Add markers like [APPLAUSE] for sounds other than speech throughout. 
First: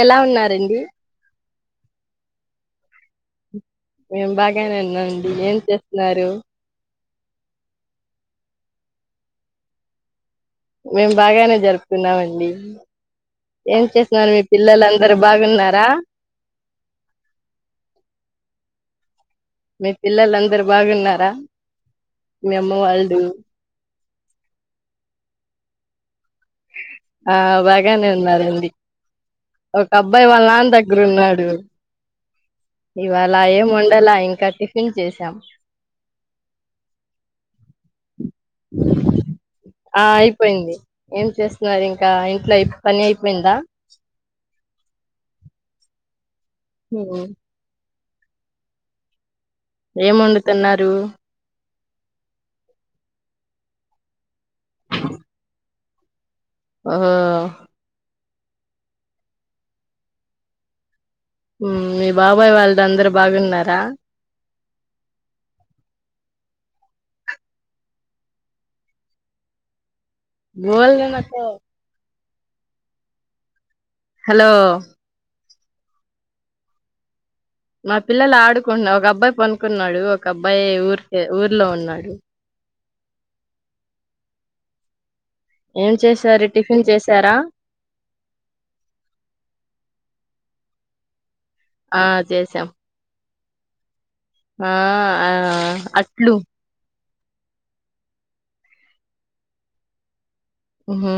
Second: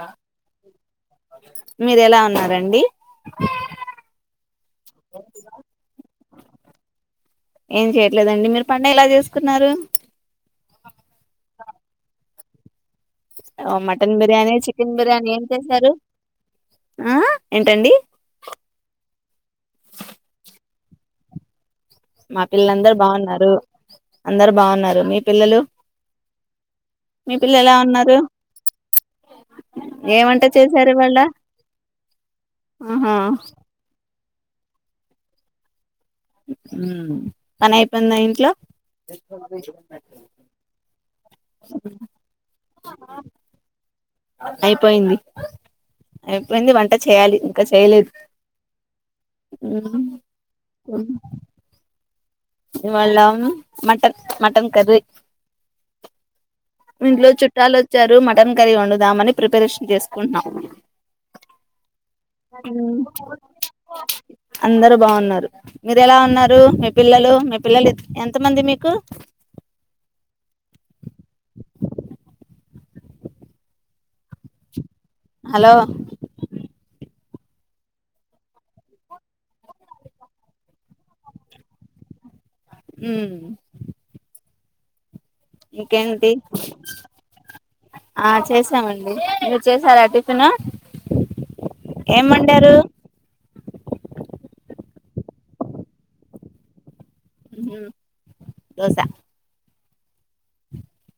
ఎలా ఉన్నారండి మీరేలా ఉన్నారండి మేం బాగానే ఉన్నాండి ఏం చేస్తున్నారు ఏం చేయట్లేదండి మీరు పండగ ఎలా చేసుకున్నారు మేం బాగానే జరుపుకున్నామండి ఏం మటన్ చేస్తున్నారు మీ బిర్యానీ పిల్లలు చికెన్ అందరు బిర్యానీ ఏం బాగున్నారా చేశారు ఆ ఏంటండి మీ పిల్లలు అందరు బాగున్నారా మా మీ అమ్మ పిల్లలందరు వాళ్ళు బాగున్నారు అందరు బాగున్నారు మీ పిల్లలు ఆ మీ పిల్లలు ఎలా బాగానే ఉన్నారు ఉన్నారండి ఒక ఏం అబ్బాయి వంట వాళ్ళ నాన్న చేశారు దగ్గర ఇవాళ ఉన్నాడు ఆహా ఇవాళ ఏం వండల ఇంకా టిఫిన్ చేసాం పనయిపోయింద ఇంట్లో ఆ అయిపోయింది ఏం చేస్తున్నారు ఇంకా ఇంట్లోయి పని అయిపోయిందా అయిపోయింది అయిపోయింది వంట ఉమ్. చేయాలి ఇంకా చేయలేదు ఏం వండుతున్నారు ఇవాళ మటన్ మటన్ కర్రి ఓహో ఇంట్లో చుట్టాలు వచ్చారు మటన్ కర్రీ వండుదామని ప్రిపరేషన్ చేసుకుంటున్నాం మీ బాబాయ్ వాళ్ళది అందరు బాగున్నారా అందరు బాగున్నారు మీరు ఎలా ఉన్నారు మీ పిల్లలు మీ పిల్లలు ఎంతమంది మీకు బోల్న్న త హలో హలో మా పిల్లలు ఆడుకుం ఒక అబ్బాయి పనుకున్నాడు ఒక అబ్బాయి ఊర్కే ఊర్లో ఉన్నాడు ఉ ఏం చేసారు టిఫిన్ చేసారా ఆ చేసామండి మీరు చేసారా టిఫిన్ ఆ ఏం చేసాం వండారు ఆ ఆ అట్లు హ్మ్ దోసా హా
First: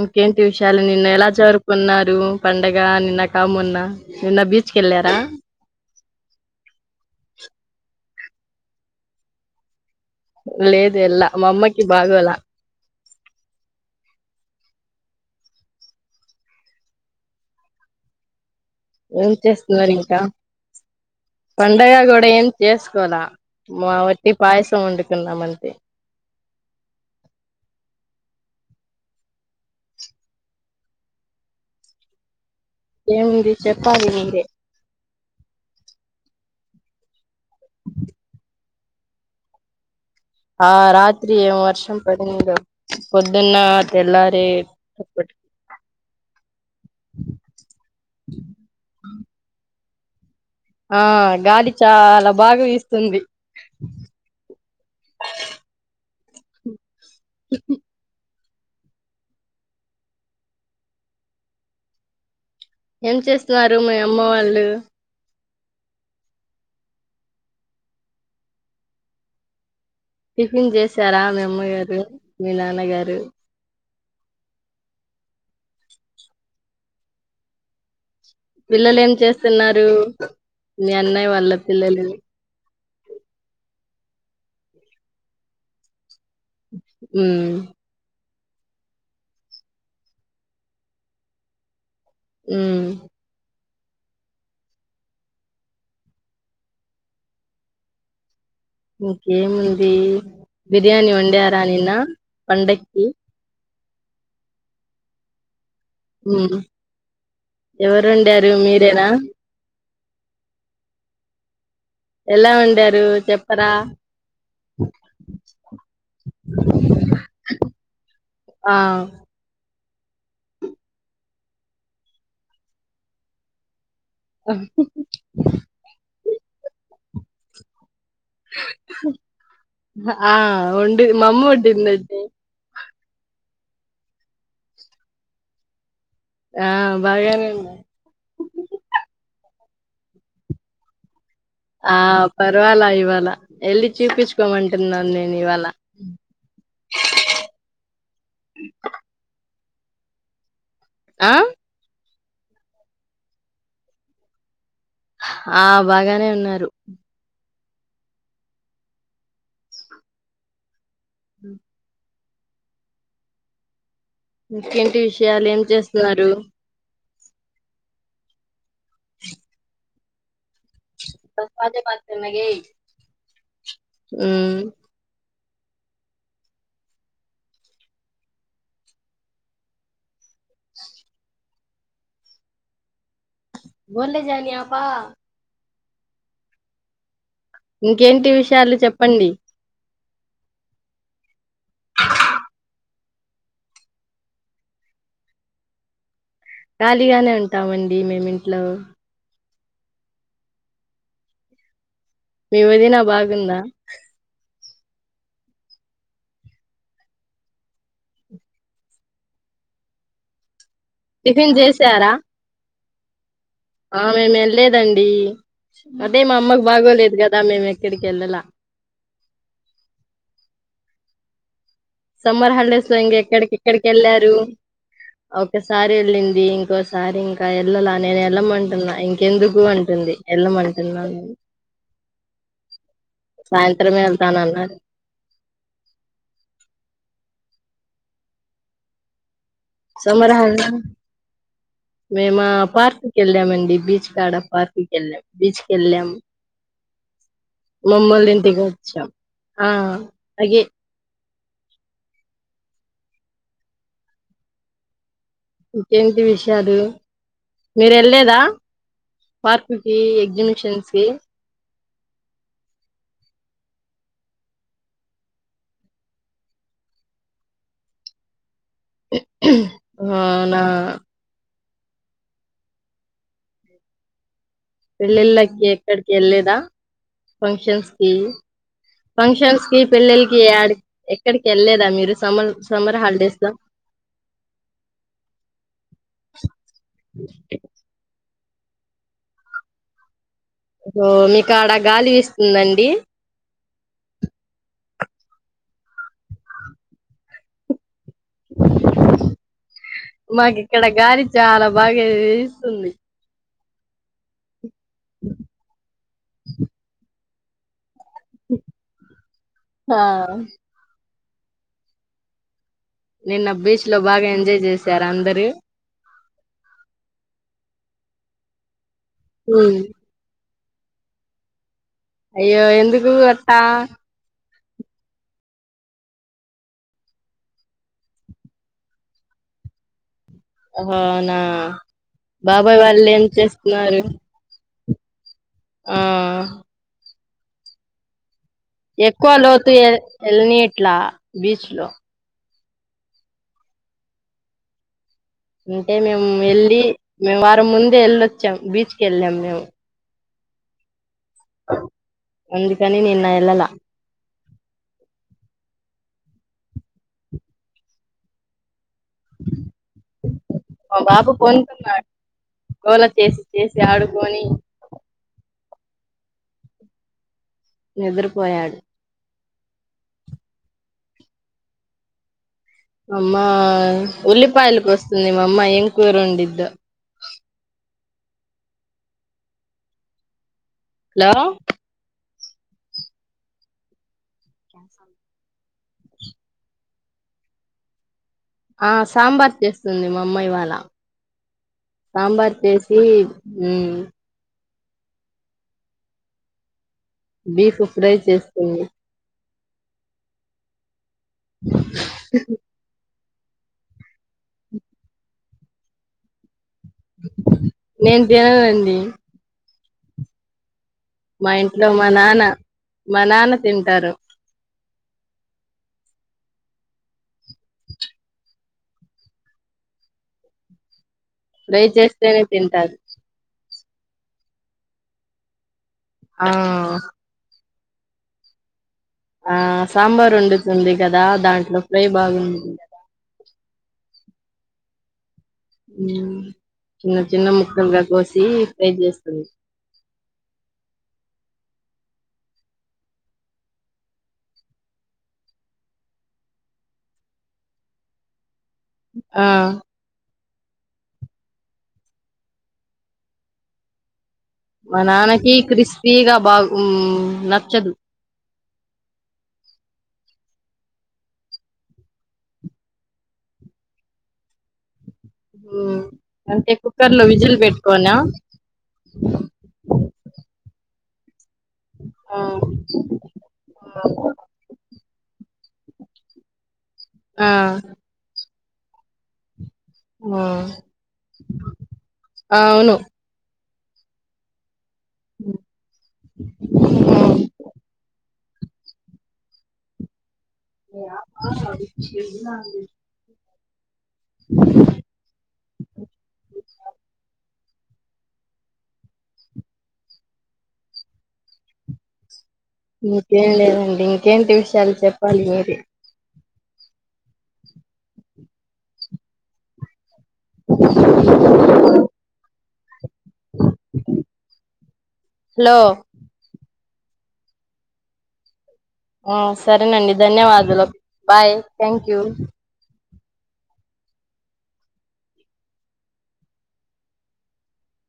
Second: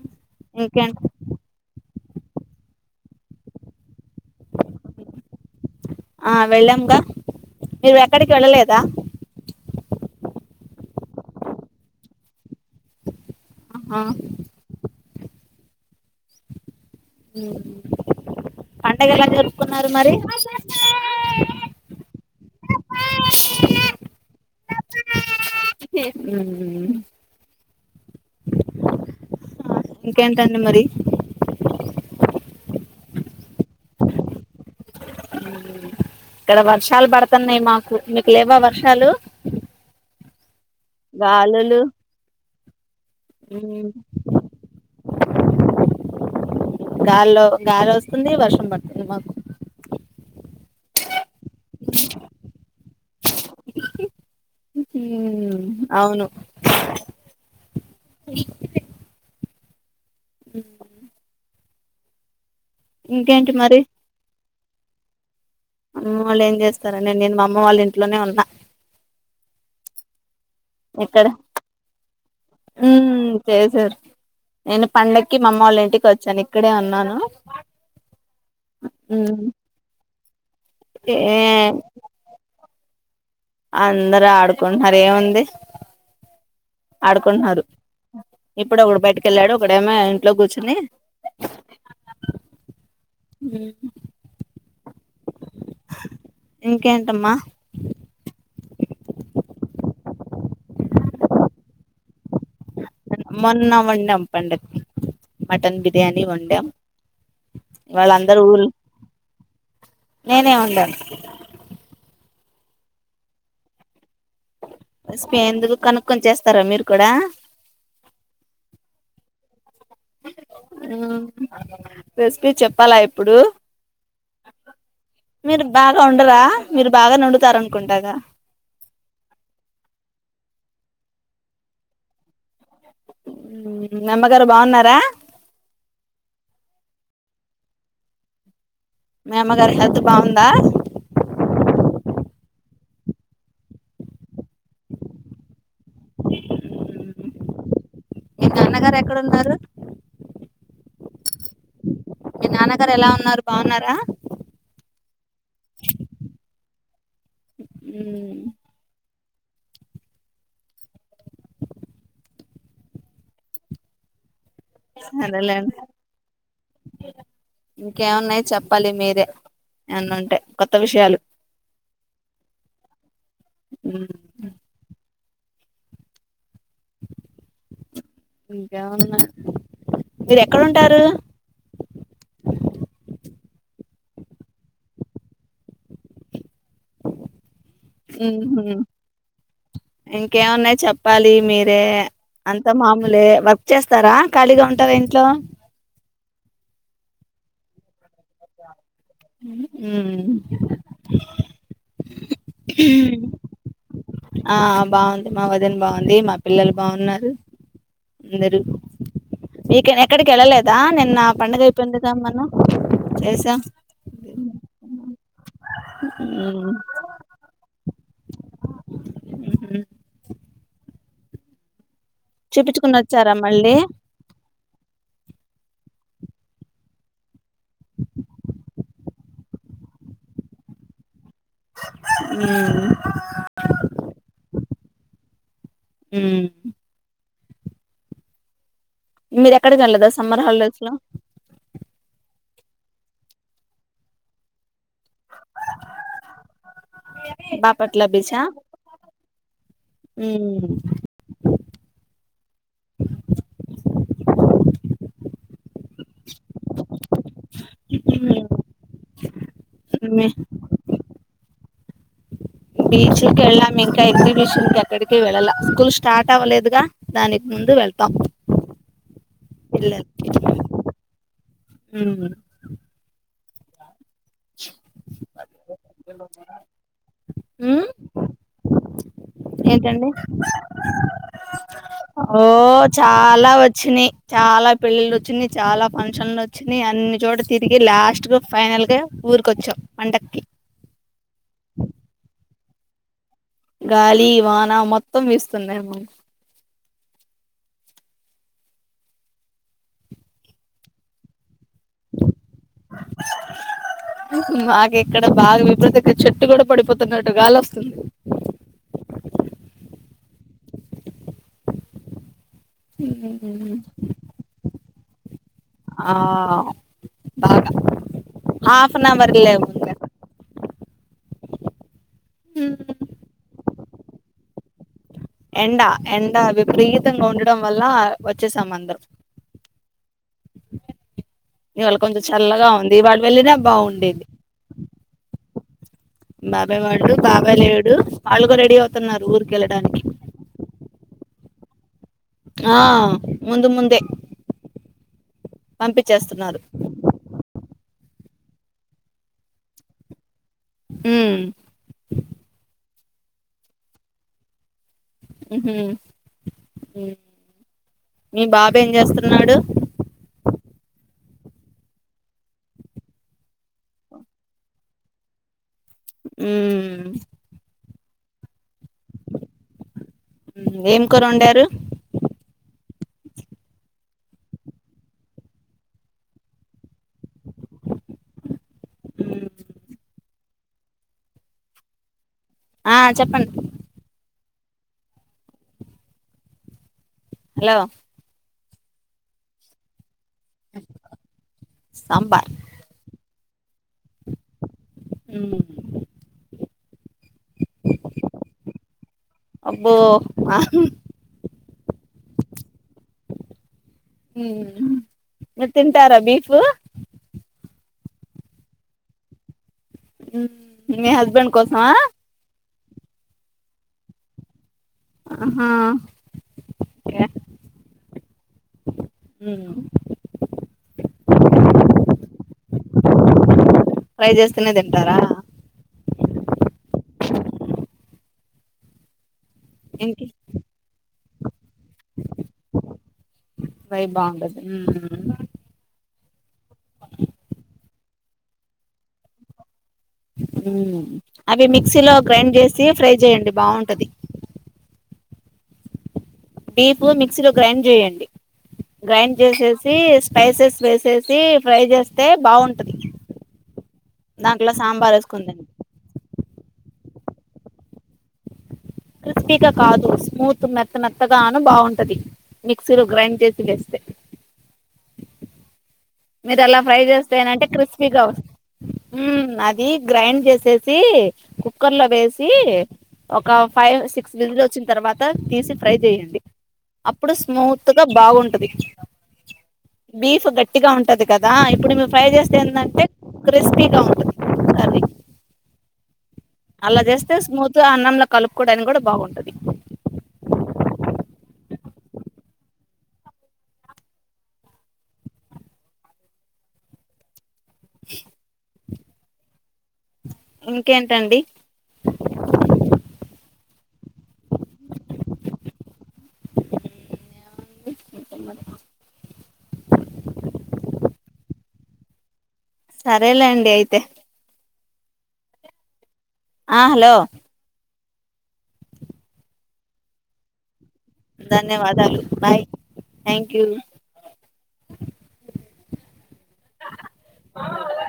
ఇంకేంటి విషయాలు నిన్న ఇంకేంటి ఎలా జరుపుకున్నారు పండగ నిన్న కా మొన్న నిన్న బీచ్ కి వెళ్ళారా ఆ వెళ్ళాంగా మీర్ ఇక్కడికి వెళ్ళలేదా లేదు యల్ల మా అమ్మకి బాగోలా ఆహా అ ఏం చేస్తున్నారు ఇంకా పండగ కూడా ఇడ ఏం చేసుకోల మా వట్టి పాయసం వండుకున్నామని హ్మ్మ్ ఇంకేంటండి మరి ఏముంది చెప్పాలి మీరే ఇక్కడ వర్షాలు పడుతున్నాయి మాకు మీకు లేవా వర్షాలు ఆ రాత్రిఎం గాలులు వర్షం పదిందో పొద్దున్న ఉమ్ తెల్లారేటపాటికి గాల్లో గాలోస్స్తుంది వర్షం పడుతుంది మాకు ఆ గాలి చాలా బాగా విస్తుంది ఉమ్ అవును [INAUDIBLE] నిక్లే ఉ ఏం చేస్తున్నారు మరి మీ అమ్మ వాళ్ళు అమ్మ వాళ్ళు ఏం చేస్తారండి నేను మా అమ్మ వాళ్ళ ఇంట్లోనే ఉన్నా టిఫిన్ చేసారా ఇక్కడ మీ అమ్మగారు మీ ఉమ్ నాన్నగారు చేసారు నేను పండక్కి మామ్మలింటికి వచ్చాను ఇక్కడే ఉన్నాను పిల్లలు ఏం ఉమ్ చేస్తున్నారు మీ అన్నయ ఏ వాళ్ళ పిల్లలు అందరుూ ఆడుకుంటున్నారు ఏముంది ఉమ్ ఆడుకుంటున్నారు ఇప్పుడే ఒకడు బయటేకెళ్లాడు ఒకడేమో ఇంట్లో కూర్చుని ఆ ఉహ్మ్ ఇంకేంటమ్మా ఇంకేముంది బిర్యానీ వండారా నిన్న పండక్కి వండం పండక్కి మటన్ బి ర్యానీ ఉమ్ వండం ఎవరు వాళ్ళందరూ వండారు ఉ మీరేనా నేనే వాండను ఎలా ఉండారు చెప్పరా ఎందుకు కనుక్కొని చేస్తారా మీరు కూడా ఆ ఆ రెసిపీ చెప్పాలా ఇప్పుడు మీరు బాగా ఉండరా మీరు బాగా నిండుతార అనుకుంటగా ఆ ఉండి మమ్మ ఒండింది మీ అమ్మగారు బాగున్నారా ఆ బాగానే మా అమ్మగారి హెల్త్ బాగుందా ఆ పర్వాలా ఇవాల ఎల్లి చూపించు ఇప్పమంటున్నాను నేను ఇవాళ ఈ నాన్నగారు ఎక్కడ ఉన్నారు ఆ మీ నాన్నగారు ఎలా ఉన్నారు బాగున్నారా ఆ బాగానే ఉన్నారు ఉ అ ఇంకేంటి విషయాలు ఏం సరేలేండి చేస్తున్నారు ఇంకేమున్నాయి చెప్పాలి మీరే ఏమఅన్న ఉంటే కొత్త విషయాలు ఉ ఇంకా ఉన్నాయ్ మీరు ఎక్కడుంటారు ఒన్లే జనీపా ఇంకేంటి విషయాలు చెప్పండి ఇంకేమున్నాయ్ చెప్పాలి మీరే అంత మామూలే వర్క్ చేస్తారా ఖాళీగా ఉంటారా ఇంట్లో ఖలిగానే ఉంటామండి మేమి ఇంట్లో ఉ మీవదినా బాగుందా ఆ బాగుంది మా వదిన్ బాగుంది మా పిల్లలు బాగున్నారు అందరు ఇక ఎక్కడికి వెళ్ళలేదు దా నిన్న టిఫిన్ పండుగ అయిపోయింది చేశారా? కమ్ మన్న చేసాం ఆ మేము వెళ్ళలేదండి అదే మా అమ్మకు ఉమ్ బాగోలేదు కదా మేము క్కడికి ఎల్లల ఉహు సమ్మర్ హాలిడేస్ చూపించుకుని లో ఇంగ వచ్చారా ఎక్కడికి మళ్ళీ ఎక్కడికి వెళ్ళారు ఒక్కసారి వెళ్ళింది ఇంకోసారి ఇంకా వెళ్ళల నేను వెళ్ళమంటున్నా ఇంకెందుకు అంటుంది ఎళ్ళమంటున్న సాయంత్రం వెళ్తాను అన్న ఉ మీరు ఎక్కడికి వెళ్ళదా సమ్మర సమ్మర్ హల్ హాలిడేస్ లో మేమా పార్క్ కి వెళ్ళామండి బీచ్ కాడ పార్క్ కి వెళ్ళాం బీచ్ కెళ్ళాం బాపట్ల మమ్మల్లు బీచా ఇంటిగ వచ్చాం ఆ అగే ఇంకేంటి విషయాలు మీరు వెళ్లేదా పార్క్ కి ఎగ్జిబిషన్స్ కి బీచ్కి వెళ్ళాము ఇంకా ఎగ్జిబిషన్ కి ఎక్కడికి వెళ్ళల స్కూల్ స్టార్ట్ అవ్వలేదుగా దానికి ముందు వెళ్తం అవునా అహు పెళ్ళిళ్ళకి ఎక్కడికి వెళ్ళలేదా ఫంక్షన్స్ కి? ఫంక్షన్స్ కి, ఏంటండి పెళ్లిళ్లకి యాడికి ఎక్కడికి వెళ్ళలేదా మీరు ఓ సమ్మర్ సమ్మర్ హాలిడేస్ చాలా లో? వచ్చినాయి చాలా పెళ్ళిలు వచ్చినయి చాలా ఫంక్షన్లు వచ్చినాయి అన్ని చోట తిరిగి లాస్ట్ ఫైనల్ గా ఊరికొచ్చాం పండక్కి గో మీకు ఆడ గాలి వీస్తుందండి? గాలి, వాన మొత్తం వీస్తున్నాయి మాకు మాకు ఇక్కడ గాలి చాలామ్ బాగా వీస్తుంది మాకు ఇక్కడ బాగా విపరీతంగా చెట్టు కూడా పడిపోతున్నట్టు గాలి వస్తుంది. అ నిన్న బీచ్ లో బాగా ఎంజాయ్ చేసారు అందరు? ఆ బాగా హాఫ్ అన్ అవర్ లేవ ఉమ్. అయ్యో ఎందుకు అట్టా ఎండ ఎండ విపరీతంగా ఉండడం వల్ల వచ్చేసామందరం అవునా కొంచెం చల్లగా బాబాయ్ ఉంది వాళ్ళు ఇవాళ ఏం వెళ్ళినా చేస్తున్నారు? బాగుండేది ఆ బాబాయ్ వాళ్ళు బాబాయి లేడు వాళ్ళు కూడా రెడీ అవుతున్నారు ఎక్కువ ఊరికి లోతు ఎ వెళ్ళడానికి ఏళ్ళనిట్లా బీచ్ లో? ఆ ముందు ముందే అంటే మేము పంపించేస్తున్నారు వెళ్ళి మేము వారం ముందే వెళ్ళొచ్చాం బీచ్కి వెళ్ళాం మేము. ఉమ్ అ అందుకనీ నిన్న వెళ్ళలా ఉహు మీ బాబ ఏం చేస్తున్నాడు? పొనుకున్నాడు గోల చేసి చేసి ఆడుకొని ఉ నిదురపోయాడు ఏం కూర వండారు? అమ్మా ఉల్లిపాయలు కోస్తుంది మామ్మ ఏం కూర వండిద్ద హలో ఆ చెప్పండి క్యాస హలో ఆ సాంబార్ చేస్తుంది మా అమ్మాయి వాళ్ళ సాంబార్ చేసి మ్మ్ అ బీఫ్ ఫ్రై చేస్తుంది. అబ్బో ఆహ్ ఏ హమ్ మీరు తింటారా బిఫ్? నేను తిననండి ఉ మా ఇంట్లో మా నాన్న మా నాన్న తింటారు. ఆహా య అ ఫ్రేయ్ చేస్తేనే తింటారు ఫ్రేయ్ చేస్తెనే తింటారా ఆ ఆ ఇంకే సాంబార్ వండుతుంది కదా దాంట్లో ఫ్రై బాగుంది మ్ మ్ చిన్న చిన్న ముక్కలుగా కోసి ఫ్రై చేస్తుంది అవి మిక్సీలో గ్రైండ్ చేసి ఫ్రై చేయండి బాగుంటది డీప్ మిక్సీలో గ్రైండ్ చేయండి గ్రైండ్ ఆ చేసేసి స్పైసెస్ వేసేసి ఫ్రై చేస్తే బాగుంటది దాంట్లో మా సాంబార్ వేసుకుని నాన్నకి తింటే క్రిస్పీగా బా మ్ నచ్చదు క్రిస్పీగా కాదు స్మూత్ మెత్త మెత్తగాను బాగుంటది మిక్సీలో గ్రైండ్ చేసి వేస్తే మ్ మీరు అంటే అలా ఫ్రై కుక్కర్ లో విజిల్ చేస్తేనంటే పెట్టుకోనా క్రిస్పీగా వ అది గ్రైండ్ చేసేద్ సి కుక్కర్ లో ఆ వేసి ఒక ఫైవ్ సిక్స్ విిజిల్ వచ్చిన తర్వాత తీసి ఫ్రై చేయండి అప్పుడు ఆ, స్మూత్ గా బాగుంటది ఆ, బీఫ్ గట్టిగా ఉంటది కదా ఇప్పుడు మీరు ఫ్రై చేస్తే అవును ఏందంటే క్రస్పిగ ఉంటది కర్రీ మ్ అలా చేస్తే స్మూత్గా అన్నంలో కలుపుకోవడానికి కూడా బాగుంటది అ చె ఇంకేంటండి ఇంకేం లేదండి ఇంకేంటి విషయాలు చెప్పాలి మీరే మట మంట సరేలేండి అయితే హలో ఆ హలో సరేనండి ధన్యవాదులు బాయ్ థ్యాంక్ యూ ధన్యవాదాలు బాయ్ థ్యాంక్ యూ ఆ అ